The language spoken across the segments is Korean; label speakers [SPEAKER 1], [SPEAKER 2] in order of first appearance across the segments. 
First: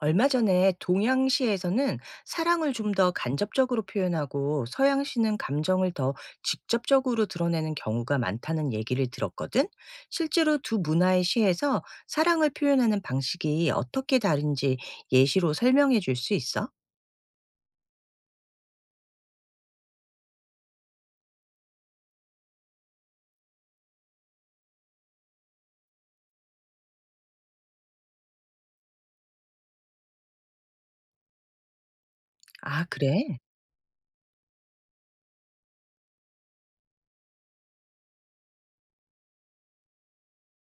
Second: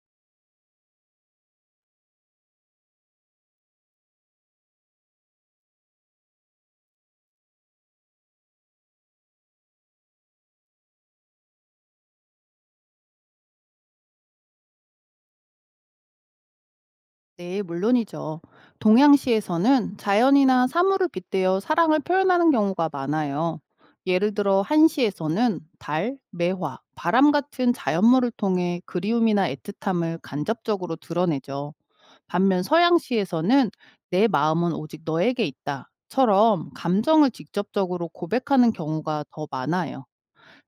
[SPEAKER 1] 얼마 전에 동양시에서는 사랑을 좀 더 간접적으로 표현하고 서양시는 감정을 더 직접적으로 드러내는 경우가 많다는 얘기를 들었거든. 실제로 두 문화의 시에서 사랑을 표현하는 방식이 어떻게 다른지 예시로 설명해 줄 수 있어?
[SPEAKER 2] 네, 물론이죠. 동양시에서는 자연이나 사물을 빗대어 사랑을 표현하는 경우가 많아요. 예를 들어 한시에서는 달, 매화, 바람 같은 자연물을 통해 그리움이나 애틋함을 간접적으로 드러내죠. 반면
[SPEAKER 1] 아, 그래.
[SPEAKER 2] 서양시에서는 내 마음은 오직 너에게 있다. 처럼 감정을 직접적으로 고백하는 경우가 더 많아요.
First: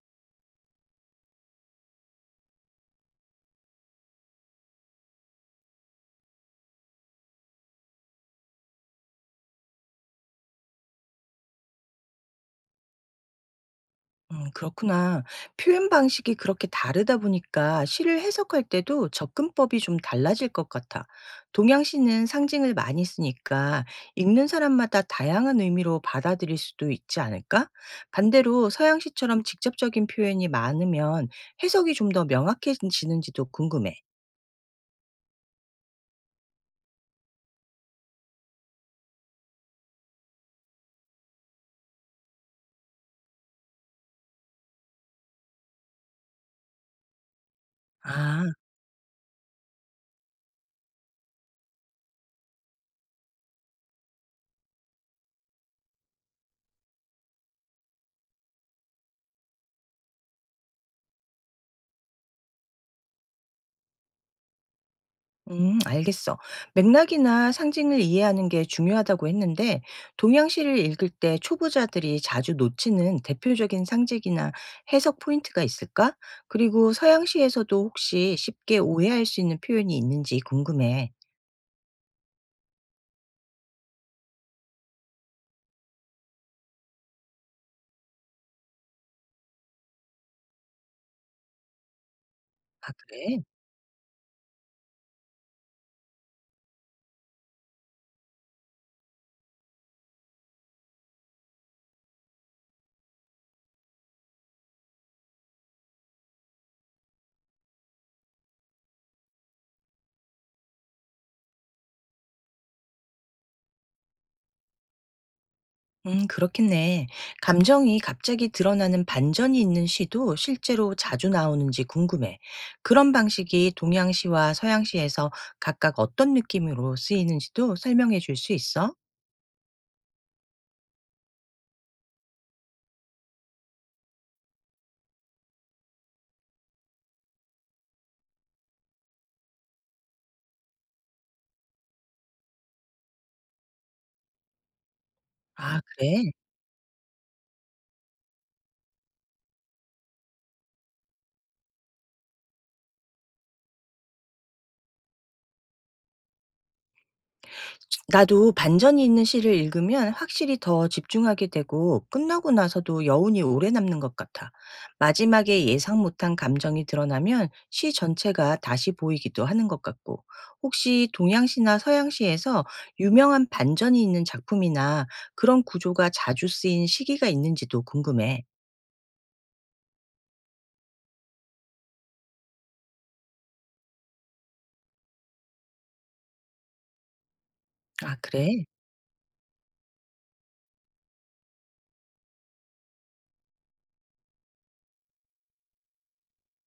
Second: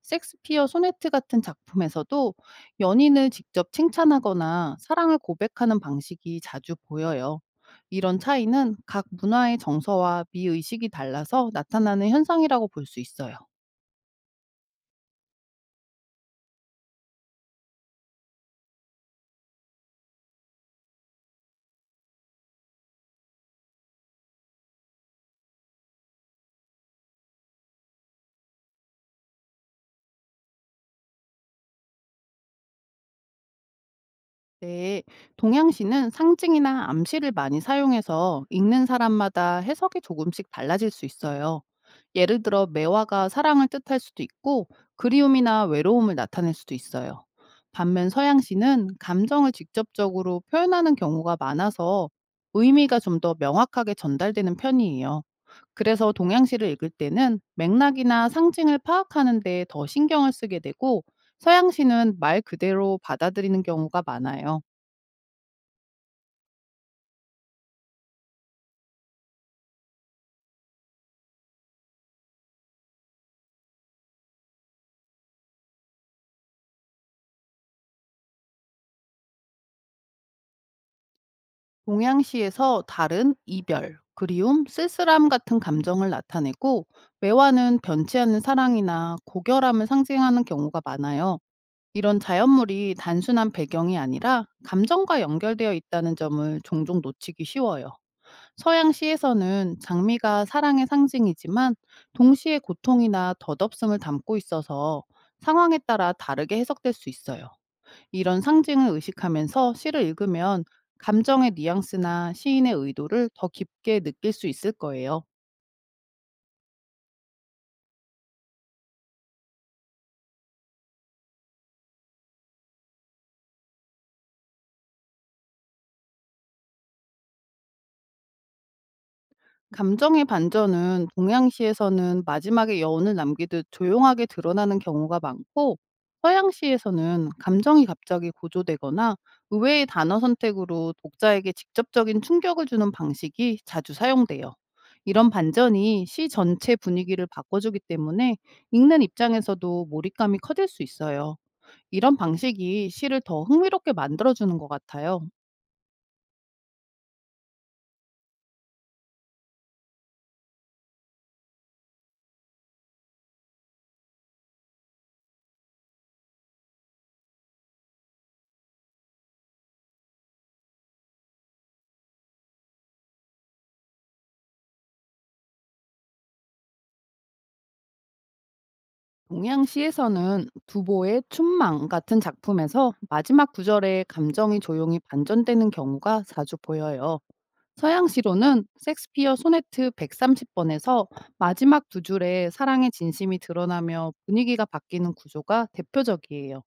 [SPEAKER 2] 섹스피어 소네트 같은 작품에서도 연인을 직접 칭찬하거나 사랑을 고백하는 방식이 자주 보여요. 이런 차이는 각 문화의 정서와 미의식이 달라서 나타나는 현상이라고 볼 수 있어요.
[SPEAKER 1] 그렇구나. 표현 방식이 그렇게 다르다 보니까 시를 해석할 때도 접근법이 좀 달라질 것 같아. 동양시는 상징을 많이 쓰니까 읽는 사람마다 다양한 의미로 받아들일 수도 있지 않을까? 반대로 서양시처럼 직접적인 표현이 많으면 해석이 좀 더 명확해지는지도 궁금해.
[SPEAKER 2] 네, 동양시는 상징이나 암시를 많이 사용해서 읽는 사람마다 해석이 조금씩 달라질 수 있어요. 예를 들어, 매화가 사랑을 뜻할 수도 있고, 그리움이나 외로움을 나타낼 수도 있어요. 반면
[SPEAKER 1] 아.
[SPEAKER 2] 서양시는 감정을 직접적으로 표현하는 경우가 많아서 의미가 좀 더 명확하게 전달되는 편이에요. 그래서 동양시를 읽을 때는 맥락이나 상징을 파악하는 데 더 신경을 쓰게 되고, 서양시는 말 그대로 받아들이는 경우가 많아요.
[SPEAKER 1] 알겠어. 맥락이나 상징을 이해하는 게 중요하다고 했는데, 동양시를 읽을 때 초보자들이 자주 놓치는 대표적인 상징이나 해석 포인트가 있을까? 그리고 서양시에서도 혹시 쉽게 오해할 수 있는 표현이 있는지 궁금해.
[SPEAKER 2] 동양시에서 달은 이별, 그리움, 쓸쓸함 같은 감정을 나타내고 매화는 변치 않는 사랑이나 고결함을 상징하는 경우가 많아요. 이런
[SPEAKER 1] 아,
[SPEAKER 2] 자연물이
[SPEAKER 1] 그래?
[SPEAKER 2] 단순한 배경이 아니라 감정과 연결되어 있다는 점을 종종 놓치기 쉬워요. 서양시에서는 장미가 사랑의 상징이지만 동시에 고통이나 덧없음을 담고 있어서 상황에 따라 다르게 해석될 수 있어요. 이런 상징을 의식하면서 시를 읽으면 감정의 뉘앙스나 시인의 의도를 더 깊게 느낄 수 있을 거예요.
[SPEAKER 1] 그렇겠네. 감정이 갑자기 드러나는 반전이 있는 시도 실제로 자주 나오는지 궁금해. 그런 방식이 동양시와 서양시에서 각각 어떤 느낌으로 쓰이는지도 설명해 줄 수 있어?
[SPEAKER 2] 감정의 반전은 동양시에서는 마지막에 여운을 남기듯 조용하게 드러나는 경우가 많고, 서양시에서는 감정이 갑자기 고조되거나 의외의 단어 선택으로 독자에게 직접적인 충격을 주는 방식이 자주 사용돼요. 이런
[SPEAKER 1] 아
[SPEAKER 2] 반전이 시
[SPEAKER 1] 그래?
[SPEAKER 2] 전체 분위기를 바꿔주기 때문에 읽는 입장에서도 몰입감이 커질 수 있어요. 이런 방식이 시를 더 흥미롭게 만들어주는 것 같아요.
[SPEAKER 1] 나도 반전이 있는 시를 읽으면 확실히 더 집중하게 되고 끝나고 나서도 여운이 오래 남는 것 같아. 마지막에 예상 못한 감정이 드러나면 시 전체가 다시 보이기도 하는 것 같고. 혹시 동양시나 서양시에서 유명한 반전이 있는 작품이나 그런 구조가 자주 쓰인 시기가 있는지도 궁금해.
[SPEAKER 2] 동양시에서는 두보의 춘망 같은 작품에서 마지막 구절에 감정이 조용히 반전되는 경우가 자주 보여요.
[SPEAKER 1] 아 그래?
[SPEAKER 2] 서양시로는 섹스피어 소네트 130번에서 마지막 두 줄에 사랑의 진심이 드러나며 분위기가 바뀌는 구조가 대표적이에요.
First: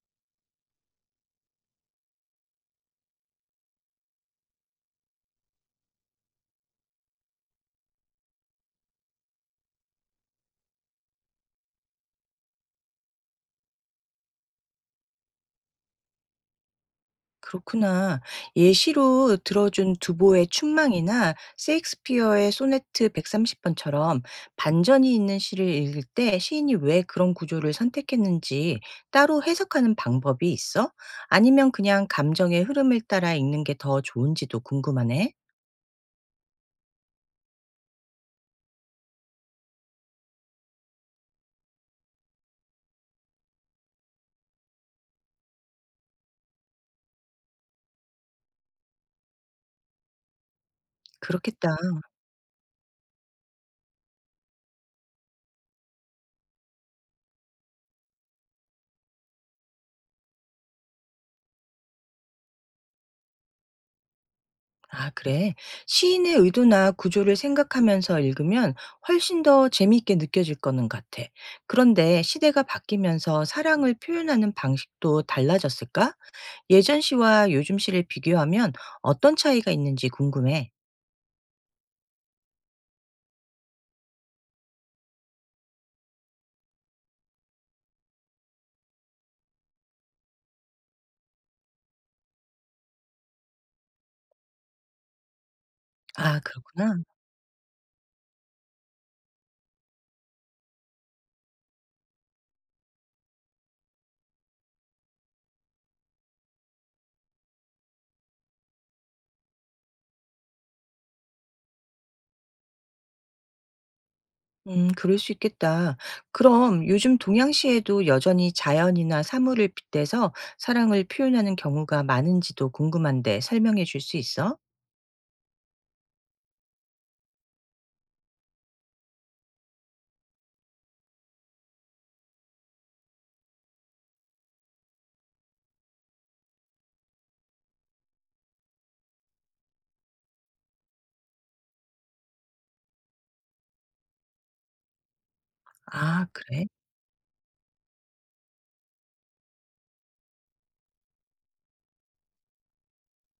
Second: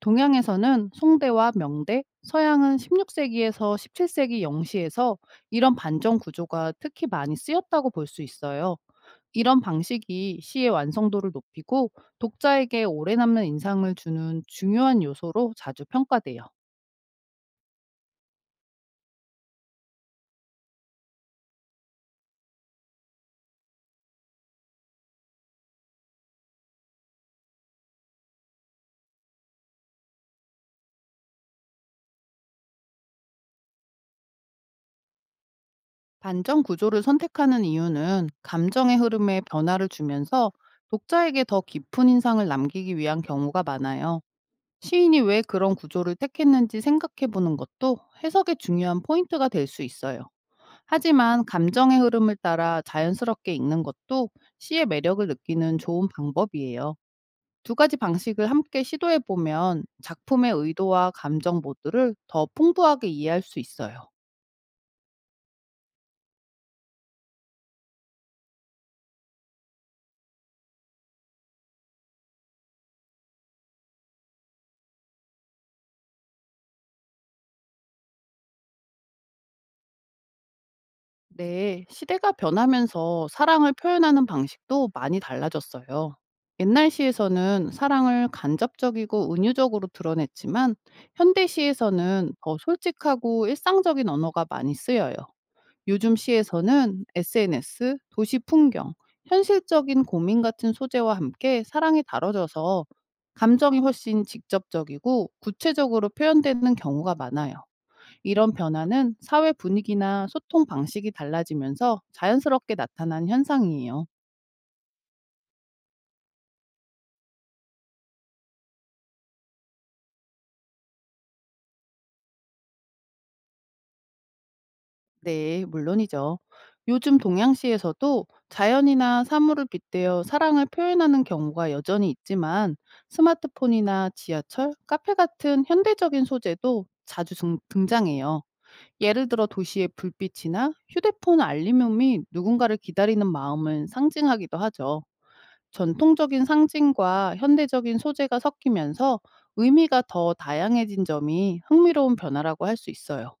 [SPEAKER 2] 동양에서는 송대와 명대, 서양은 16세기에서 17세기 영시에서 이런 반전 구조가 특히 많이 쓰였다고 볼 수 있어요. 이런 방식이 시의 완성도를 높이고 독자에게 오래 남는 인상을 주는 중요한 요소로 자주 평가돼요.
[SPEAKER 1] 그렇구나. 예시로 들어준 두보의 춘망이나 셰익스피어의 소네트 130번처럼 반전이 있는 시를 읽을 때 시인이 왜 그런 구조를 선택했는지 따로 해석하는 방법이 있어? 아니면 그냥 감정의 흐름을 따라 읽는 게 더 좋은지도 궁금하네.
[SPEAKER 2] 반전 구조를 선택하는 이유는 감정의 흐름에 변화를 주면서 독자에게 더 깊은 인상을 남기기 위한 경우가 많아요. 시인이 왜 그런 구조를 택했는지 생각해 보는 것도 해석의 중요한 포인트가 될 수 있어요. 하지만
[SPEAKER 1] 그렇겠다.
[SPEAKER 2] 감정의 흐름을 따라 자연스럽게 읽는 것도 시의 매력을 느끼는 좋은 방법이에요. 두 가지 방식을 함께 시도해 보면 작품의 의도와 감정 모두를 더 풍부하게 이해할 수 있어요.
[SPEAKER 1] 아, 그래. 시인의 의도나 구조를 생각하면서 읽으면 훨씬 더 재미있게 느껴질 거는 같아. 그런데 시대가 바뀌면서 사랑을 표현하는 방식도 달라졌을까? 예전 시와 요즘 시를 비교하면 어떤 차이가 있는지 궁금해.
[SPEAKER 2] 네, 시대가 변하면서 사랑을 표현하는 방식도 많이 달라졌어요. 옛날 시에서는 사랑을 간접적이고 은유적으로 드러냈지만 현대 시에서는 더 솔직하고 일상적인 언어가 많이 쓰여요. 요즘
[SPEAKER 1] 아, 그렇구나.
[SPEAKER 2] 시에서는 SNS, 도시 풍경, 현실적인 고민 같은 소재와 함께 사랑이 다뤄져서 감정이 훨씬 직접적이고 구체적으로 표현되는 경우가 많아요. 이런 변화는 사회 분위기나 소통 방식이 달라지면서 자연스럽게 나타난 현상이에요.
[SPEAKER 1] 그럴 수 있겠다. 그럼 요즘 동양시에도 여전히 자연이나 사물을 빗대서 사랑을 표현하는 경우가 많은지도 궁금한데 설명해 줄 수 있어?
[SPEAKER 2] 네, 물론이죠. 요즘 동양시에서도 자연이나 사물을 빗대어 사랑을 표현하는 경우가 여전히 있지만 스마트폰이나 지하철, 카페 같은 현대적인 소재도 자주 등장해요. 예를 들어 도시의 불빛이나 휴대폰 알림음이 누군가를 기다리는 마음을 상징하기도 하죠.
[SPEAKER 1] 아,
[SPEAKER 2] 전통적인
[SPEAKER 1] 그래.
[SPEAKER 2] 상징과 현대적인 소재가 섞이면서 의미가 더 다양해진 점이 흥미로운 변화라고 할 수 있어요.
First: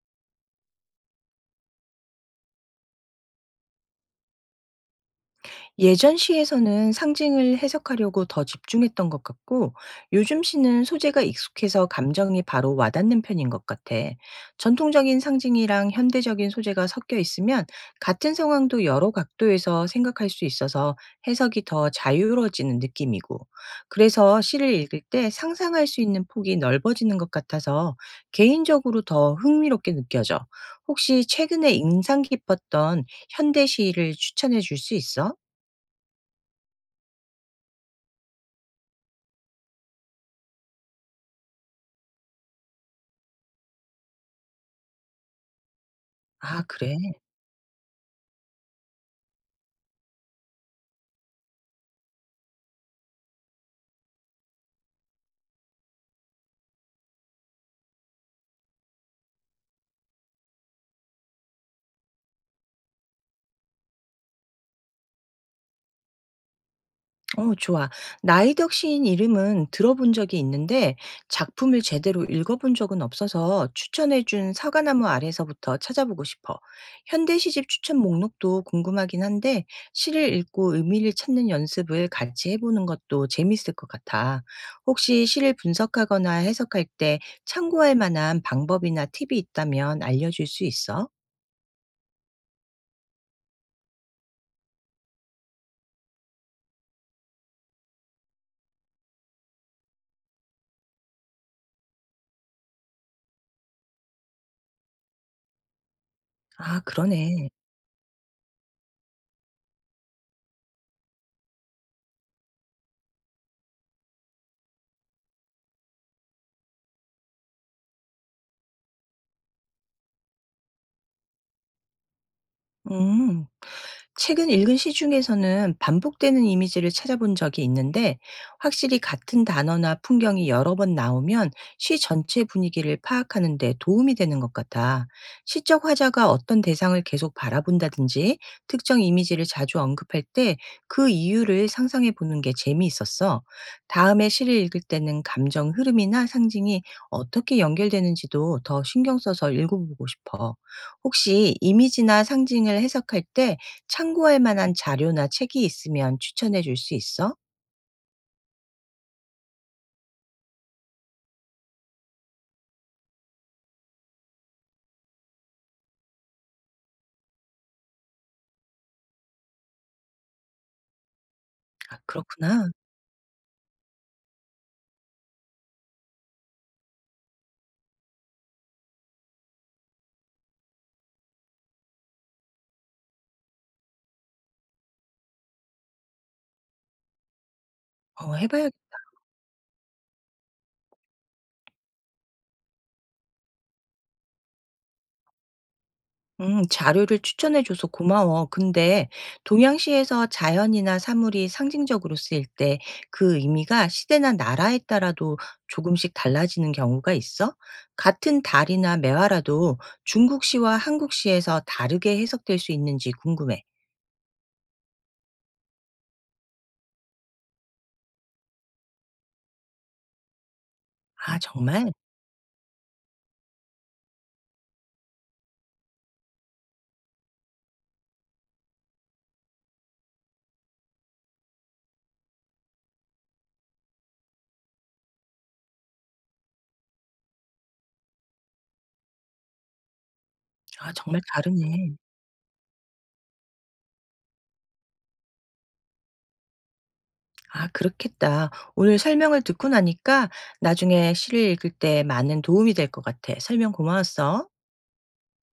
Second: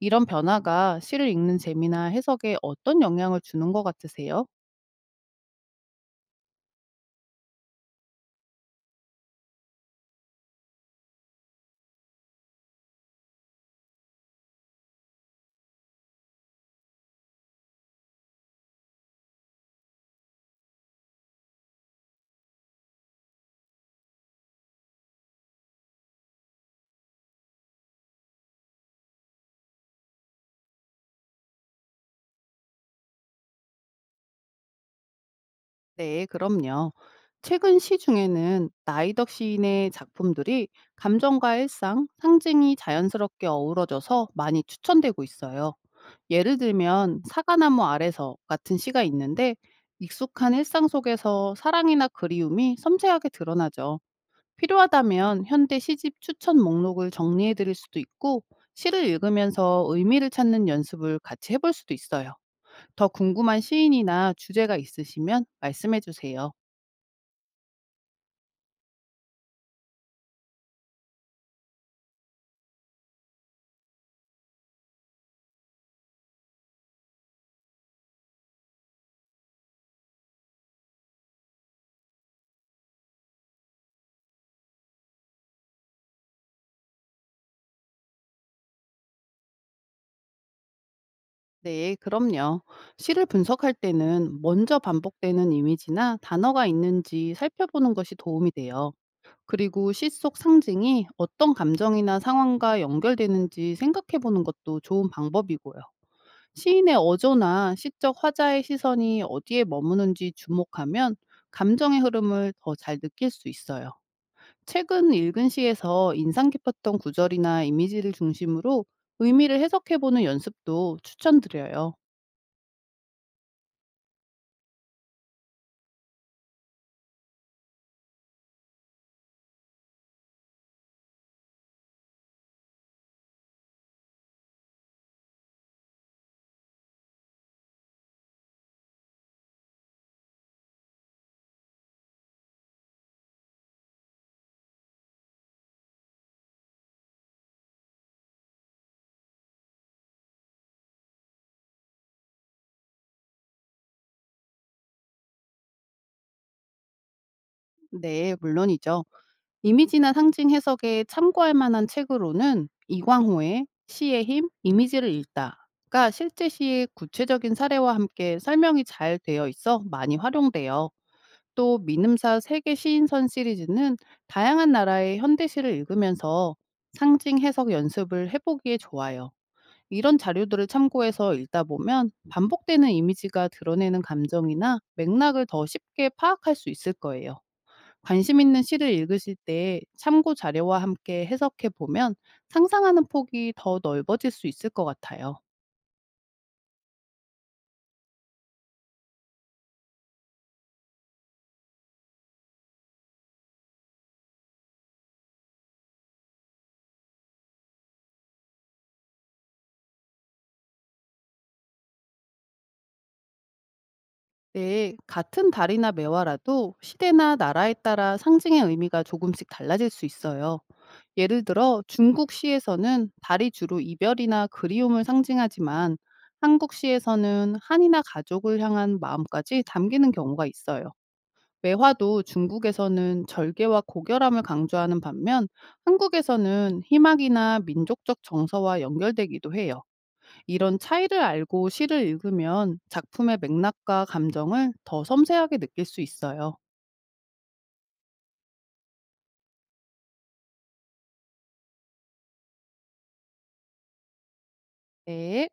[SPEAKER 2] 이런 변화가 시를 읽는 재미나 해석에 어떤 영향을 주는 것 같으세요?
[SPEAKER 1] 예전 시에서는 상징을 해석하려고 더 집중했던 것 같고, 요즘 시는 소재가 익숙해서 감정이 바로 와닿는 편인 것 같아. 전통적인 상징이랑 현대적인 소재가 섞여 있으면 같은 상황도 여러 각도에서 생각할 수 있어서 해석이 더 자유로워지는 느낌이고, 그래서 시를 읽을 때 상상할 수 있는 폭이 넓어지는 것 같아서 개인적으로 더 흥미롭게 느껴져. 혹시 최근에 인상 깊었던 현대 시를 추천해 줄 수 있어?
[SPEAKER 2] 네, 그럼요. 최근 시 중에는 나이덕 시인의 작품들이 감정과 일상, 상징이 자연스럽게 어우러져서 많이 추천되고 있어요. 예를
[SPEAKER 1] 아 그래?
[SPEAKER 2] 들면 사과나무 아래서 같은 시가 있는데 익숙한 일상 속에서 사랑이나 그리움이 섬세하게 드러나죠. 필요하다면 현대 시집 추천 목록을 정리해 드릴 수도 있고, 시를 읽으면서 의미를 찾는 연습을 같이 해볼 수도 있어요. 더 궁금한 시인이나 주제가 있으시면 말씀해 주세요.
[SPEAKER 1] 어 좋아. 나이덕 시인 이름은 들어본 적이 있는데 작품을 제대로 읽어본 적은 없어서 추천해 준 사과나무 아래서부터 찾아보고 싶어. 현대 시집 추천 목록도 궁금하긴 한데 시를 읽고 의미를 찾는 연습을 같이 해보는 것도 재밌을 것 같아. 혹시 시를 분석하거나 해석할 때 참고할 만한 방법이나 팁이 있다면 알려줄 수 있어?
[SPEAKER 2] 네, 그럼요. 시를 분석할 때는 먼저 반복되는 이미지나 단어가 있는지 살펴보는 것이 도움이 돼요. 그리고 시 속 상징이 어떤 감정이나 상황과 연결되는지 생각해 보는 것도 좋은 방법이고요.
[SPEAKER 1] 아
[SPEAKER 2] 시인의
[SPEAKER 1] 그러네.
[SPEAKER 2] 어조나 시적 화자의 시선이 어디에 머무는지 주목하면 감정의 흐름을 더 잘 느낄 수 있어요. 최근 읽은 시에서 인상 깊었던 구절이나 이미지를 중심으로 의미를 해석해보는 연습도 추천드려요.
[SPEAKER 1] 음. 최근 읽은 시 중에서는 반복되는 이미지를 찾아본 적이 있는데 확실히 같은 단어나 풍경이 여러 번 나오면 시 전체 분위기를 파악하는 데 도움이 되는 것 같아. 시적 화자가 어떤 대상을 계속 바라본다든지 특정 이미지를 자주 언급할 때 그 이유를 상상해 보는 게 재미있었어. 다음에 시를 읽을 때는 감정 흐름이나 상징이 어떻게 연결되는지도 더 신경 써서 읽어보고 싶어. 혹시 이미지나 상징을 해석할 때 참고할 만한 자료나 책이 있으면 추천해 줄 수 있어?
[SPEAKER 2] 네, 물론이죠. 이미지나 상징 해석에 참고할 만한 책으로는 이광호의 시의 힘, 이미지를 읽다가 실제 시의 구체적인 사례와 함께 설명이 잘 되어 있어 많이 활용돼요. 또
[SPEAKER 1] 아 그렇구
[SPEAKER 2] 민음사
[SPEAKER 1] 나
[SPEAKER 2] 세계 시인선 시리즈는 다양한 나라의 현대시를 읽으면서 상징 해석 연습을 해보기에 좋아요. 이런 자료들을 참고해서 읽다 보면 반복되는 이미지가 드러내는 감정이나 맥락을 더 쉽게 파악할 수 있을 거예요.
[SPEAKER 1] 어
[SPEAKER 2] 관심
[SPEAKER 1] 해
[SPEAKER 2] 있는
[SPEAKER 1] 봐야.
[SPEAKER 2] 시를 읽으실 때 참고 자료와 함께 해석해 보면 상상하는 폭이 더 넓어질 수 있을 것 같아요.
[SPEAKER 1] 음, 자료를 추천해 줘서 고마워. 근데 동양시에서 자연이나 사물이 상징적으로 쓰일 때 그 의미가 시대나 나라에 따라도 조금씩 달라지는 경우가 있어? 같은 달이나 매화라도 중국시와 한국시에서 다르게 해석될 수 있는지 궁금해.
[SPEAKER 2] 네, 같은 달이나 매화라도 시대나 나라에 따라 상징의 의미가 조금씩 달라질 수 있어요.
[SPEAKER 1] 아
[SPEAKER 2] 예를 들어
[SPEAKER 1] 정말?
[SPEAKER 2] 중국 시에서는 달이 주로 이별이나 그리움을 상징하지만 한국 시에서는 한이나 가족을 향한 마음까지 담기는 경우가 있어요. 매화도 중국에서는 절개와 고결함을 강조하는 반면 한국에서는 희망이나 민족적 정서와 연결되기도 해요. 이런
[SPEAKER 1] 아
[SPEAKER 2] 차이를
[SPEAKER 1] 정말
[SPEAKER 2] 알고
[SPEAKER 1] 다르네.
[SPEAKER 2] 시를 읽으면 작품의 맥락과 감정을 더 섬세하게 느낄 수 있어요.
[SPEAKER 1] 아, 그렇겠다. 오늘 설명을 듣고 나니까 나중에 시를 읽을 때 많은 도움이 될 것 같아. 설명 고마웠어.
[SPEAKER 2] 네.